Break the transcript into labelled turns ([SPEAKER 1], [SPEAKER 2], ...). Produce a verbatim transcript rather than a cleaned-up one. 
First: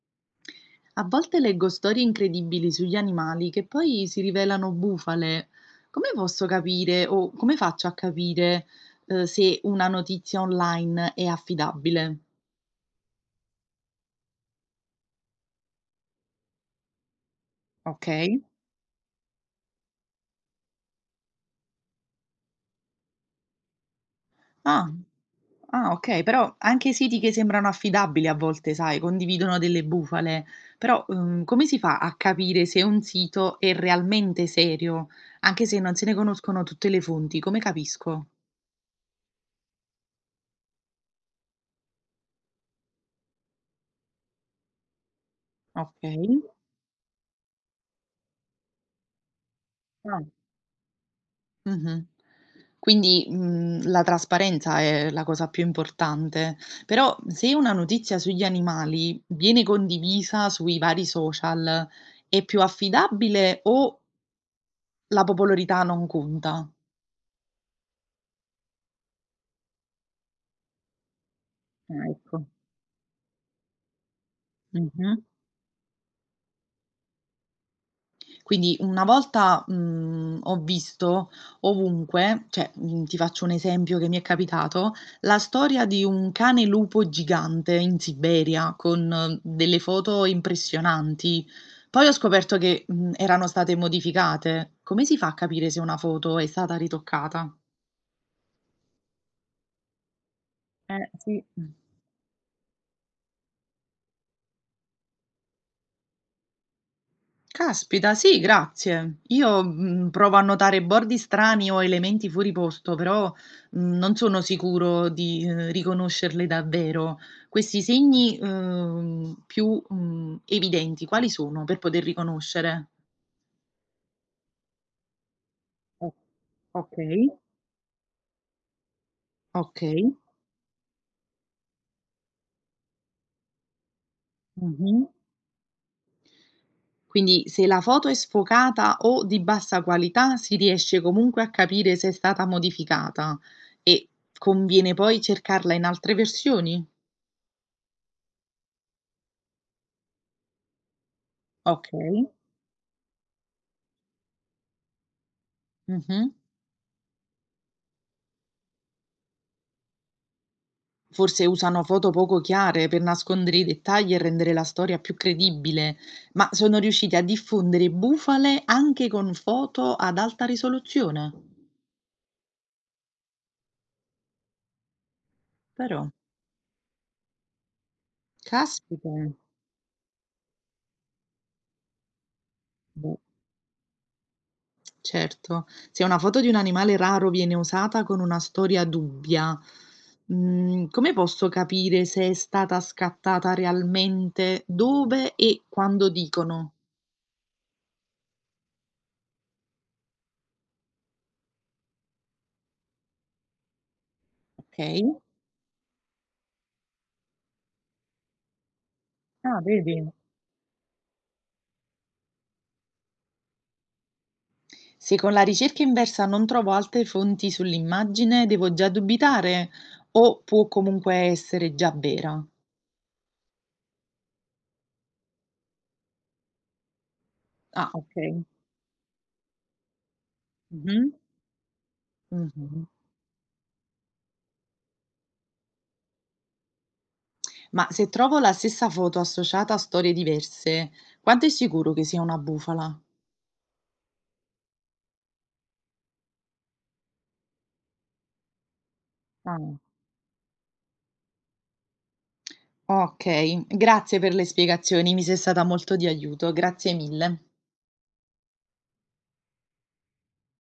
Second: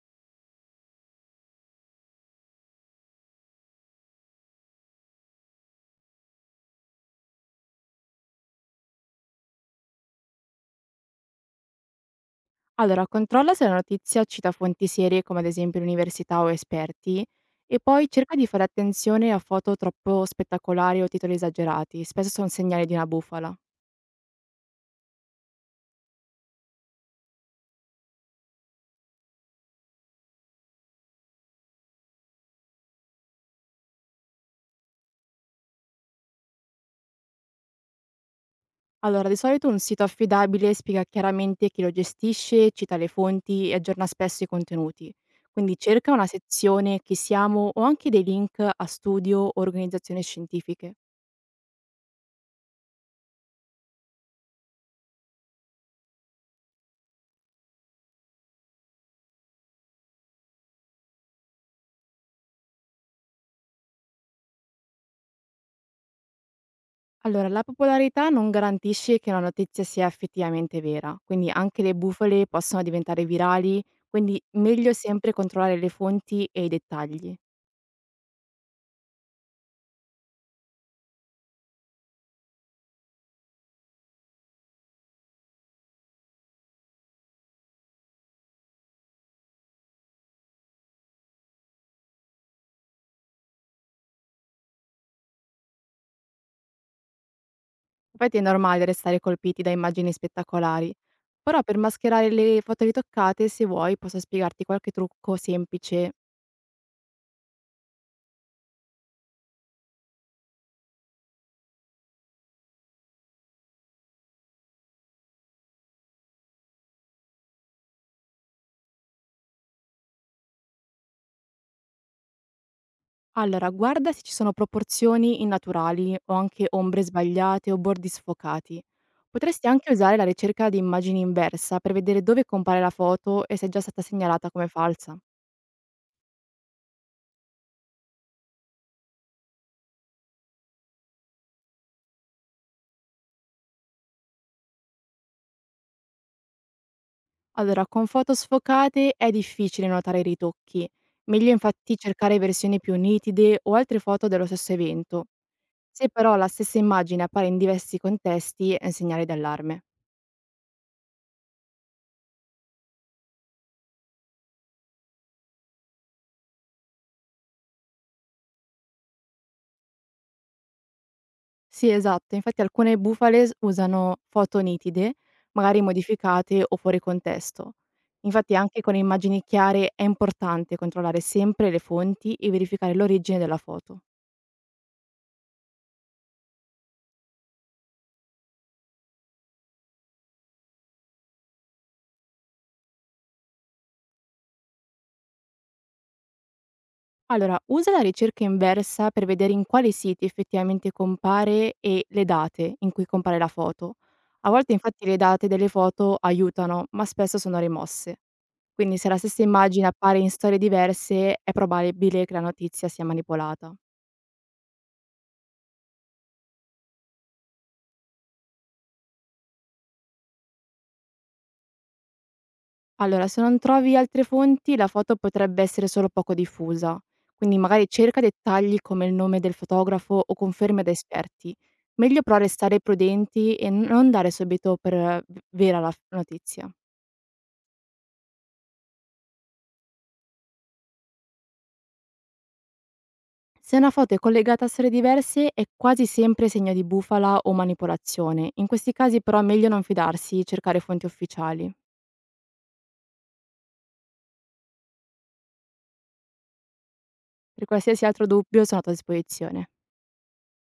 [SPEAKER 1] A volte leggo storie incredibili sugli animali che poi si rivelano bufale. Come posso capire o come faccio a capire eh, se una notizia online è affidabile?
[SPEAKER 2] Allora, controlla se la notizia cita fonti serie come ad esempio l'università o esperti e
[SPEAKER 1] Ok.
[SPEAKER 2] poi cerca di fare attenzione a foto troppo spettacolari o titoli esagerati, spesso sono segnali di una bufala.
[SPEAKER 1] Ah, ah, ok, però anche i siti che sembrano affidabili a volte, sai, condividono delle bufale. Però ehm, come si fa a capire se un sito è realmente serio, anche se non se ne conoscono tutte le fonti? Come capisco?
[SPEAKER 2] Allora, di solito un sito affidabile spiega chiaramente chi lo gestisce, cita le fonti e aggiorna spesso i contenuti. Quindi
[SPEAKER 1] Ok.
[SPEAKER 2] cerca una sezione chi siamo o anche dei link a studio o
[SPEAKER 1] Ah.
[SPEAKER 2] organizzazioni scientifiche.
[SPEAKER 1] Mh-mh. Quindi, mhmm, la trasparenza è la cosa più importante, però se una notizia sugli animali viene condivisa sui vari social, è più affidabile o la popolarità non conta?
[SPEAKER 2] Allora, la popolarità non garantisce che una notizia sia effettivamente vera, quindi anche le
[SPEAKER 1] Ah,
[SPEAKER 2] bufale
[SPEAKER 1] ecco.
[SPEAKER 2] possono diventare virali, quindi meglio
[SPEAKER 1] Mh-mh.
[SPEAKER 2] sempre controllare le fonti e i dettagli.
[SPEAKER 1] Quindi una volta, mhmm, ho visto ovunque, cioè, mhmm, ti faccio un esempio che mi è capitato, la storia di un cane lupo gigante in Siberia con eh, delle foto impressionanti. Poi ho scoperto che, mhmm, erano state modificate. Come si fa a capire se una foto è stata ritoccata?
[SPEAKER 2] Infatti è normale restare colpiti da immagini spettacolari,
[SPEAKER 1] Eh, sì.
[SPEAKER 2] però per mascherare le foto ritoccate, se vuoi, posso spiegarti qualche trucco semplice.
[SPEAKER 1] Caspita, sì, grazie. Io, mhmm, provo a notare bordi strani o elementi fuori posto, però, mhmm, non sono sicuro di, uhm, riconoscerli davvero. Questi segni, uhm, più, mhmm, evidenti quali sono per poter riconoscere?
[SPEAKER 2] Allora, guarda se ci sono proporzioni
[SPEAKER 1] O
[SPEAKER 2] innaturali o anche ombre
[SPEAKER 1] Okay.
[SPEAKER 2] sbagliate o bordi sfocati. Potresti anche
[SPEAKER 1] Okay.
[SPEAKER 2] usare la ricerca di immagini inversa per vedere dove compare la foto e se è già stata segnalata come
[SPEAKER 1] Mh-mh.
[SPEAKER 2] falsa.
[SPEAKER 1] Quindi se la foto è sfocata o di bassa qualità, si riesce comunque a capire se è stata modificata e conviene poi cercarla in altre versioni?
[SPEAKER 2] Allora, con foto sfocate è difficile notare i ritocchi. Meglio infatti
[SPEAKER 1] Okay.
[SPEAKER 2] cercare versioni più nitide o altre foto dello stesso evento. Se
[SPEAKER 1] Mh-mh.
[SPEAKER 2] però la stessa immagine appare in diversi contesti è un segnale d'allarme.
[SPEAKER 1] Forse usano foto poco chiare per nascondere i dettagli e rendere la storia più credibile, ma sono riusciti a diffondere bufale anche con foto ad alta risoluzione.
[SPEAKER 2] Sì, esatto. Infatti alcune bufale s usano foto nitide, magari
[SPEAKER 1] Però,
[SPEAKER 2] modificate o fuori contesto. Infatti anche con
[SPEAKER 1] caspita.
[SPEAKER 2] immagini chiare è importante controllare sempre le fonti e verificare
[SPEAKER 1] Beh,
[SPEAKER 2] l'origine della foto.
[SPEAKER 1] certo. Se una foto di un animale raro viene usata con una storia dubbia, mhmm, come posso capire se è stata scattata realmente, dove e quando dicono?
[SPEAKER 2] Allora, usa la ricerca inversa per vedere in quali siti effettivamente compare e le date in cui compare la foto. A volte
[SPEAKER 1] Okay.
[SPEAKER 2] infatti le date delle foto aiutano, ma spesso sono rimosse. Quindi se la stessa
[SPEAKER 1] Ah,
[SPEAKER 2] immagine
[SPEAKER 1] vedi?
[SPEAKER 2] appare in storie diverse, è probabile che la notizia sia manipolata.
[SPEAKER 1] Se con la ricerca inversa non trovo altre fonti sull'immagine, devo già dubitare o può comunque essere già vera?
[SPEAKER 2] Allora, se non trovi altre fonti, la foto potrebbe essere solo poco diffusa, quindi magari
[SPEAKER 1] Ah,
[SPEAKER 2] cerca
[SPEAKER 1] okay.
[SPEAKER 2] dettagli come il nome del fotografo o conferme da
[SPEAKER 1] Mh-mh.
[SPEAKER 2] esperti. Meglio però restare
[SPEAKER 1] Mh-mh.
[SPEAKER 2] prudenti e non dare subito per eh, v- vera la f- notizia.
[SPEAKER 1] Ma se trovo la stessa foto associata a storie diverse, quanto è sicuro che sia una bufala?
[SPEAKER 2] Se una foto è collegata a storie diverse, è quasi sempre segno di bufala o manipolazione. In questi casi però è meglio
[SPEAKER 1] Ah.
[SPEAKER 2] non fidarsi e cercare fonti ufficiali.
[SPEAKER 1] Okay, grazie per le spiegazioni, mi sei stata molto di aiuto, grazie mille.
[SPEAKER 2] Per qualsiasi altro dubbio sono a tua disposizione.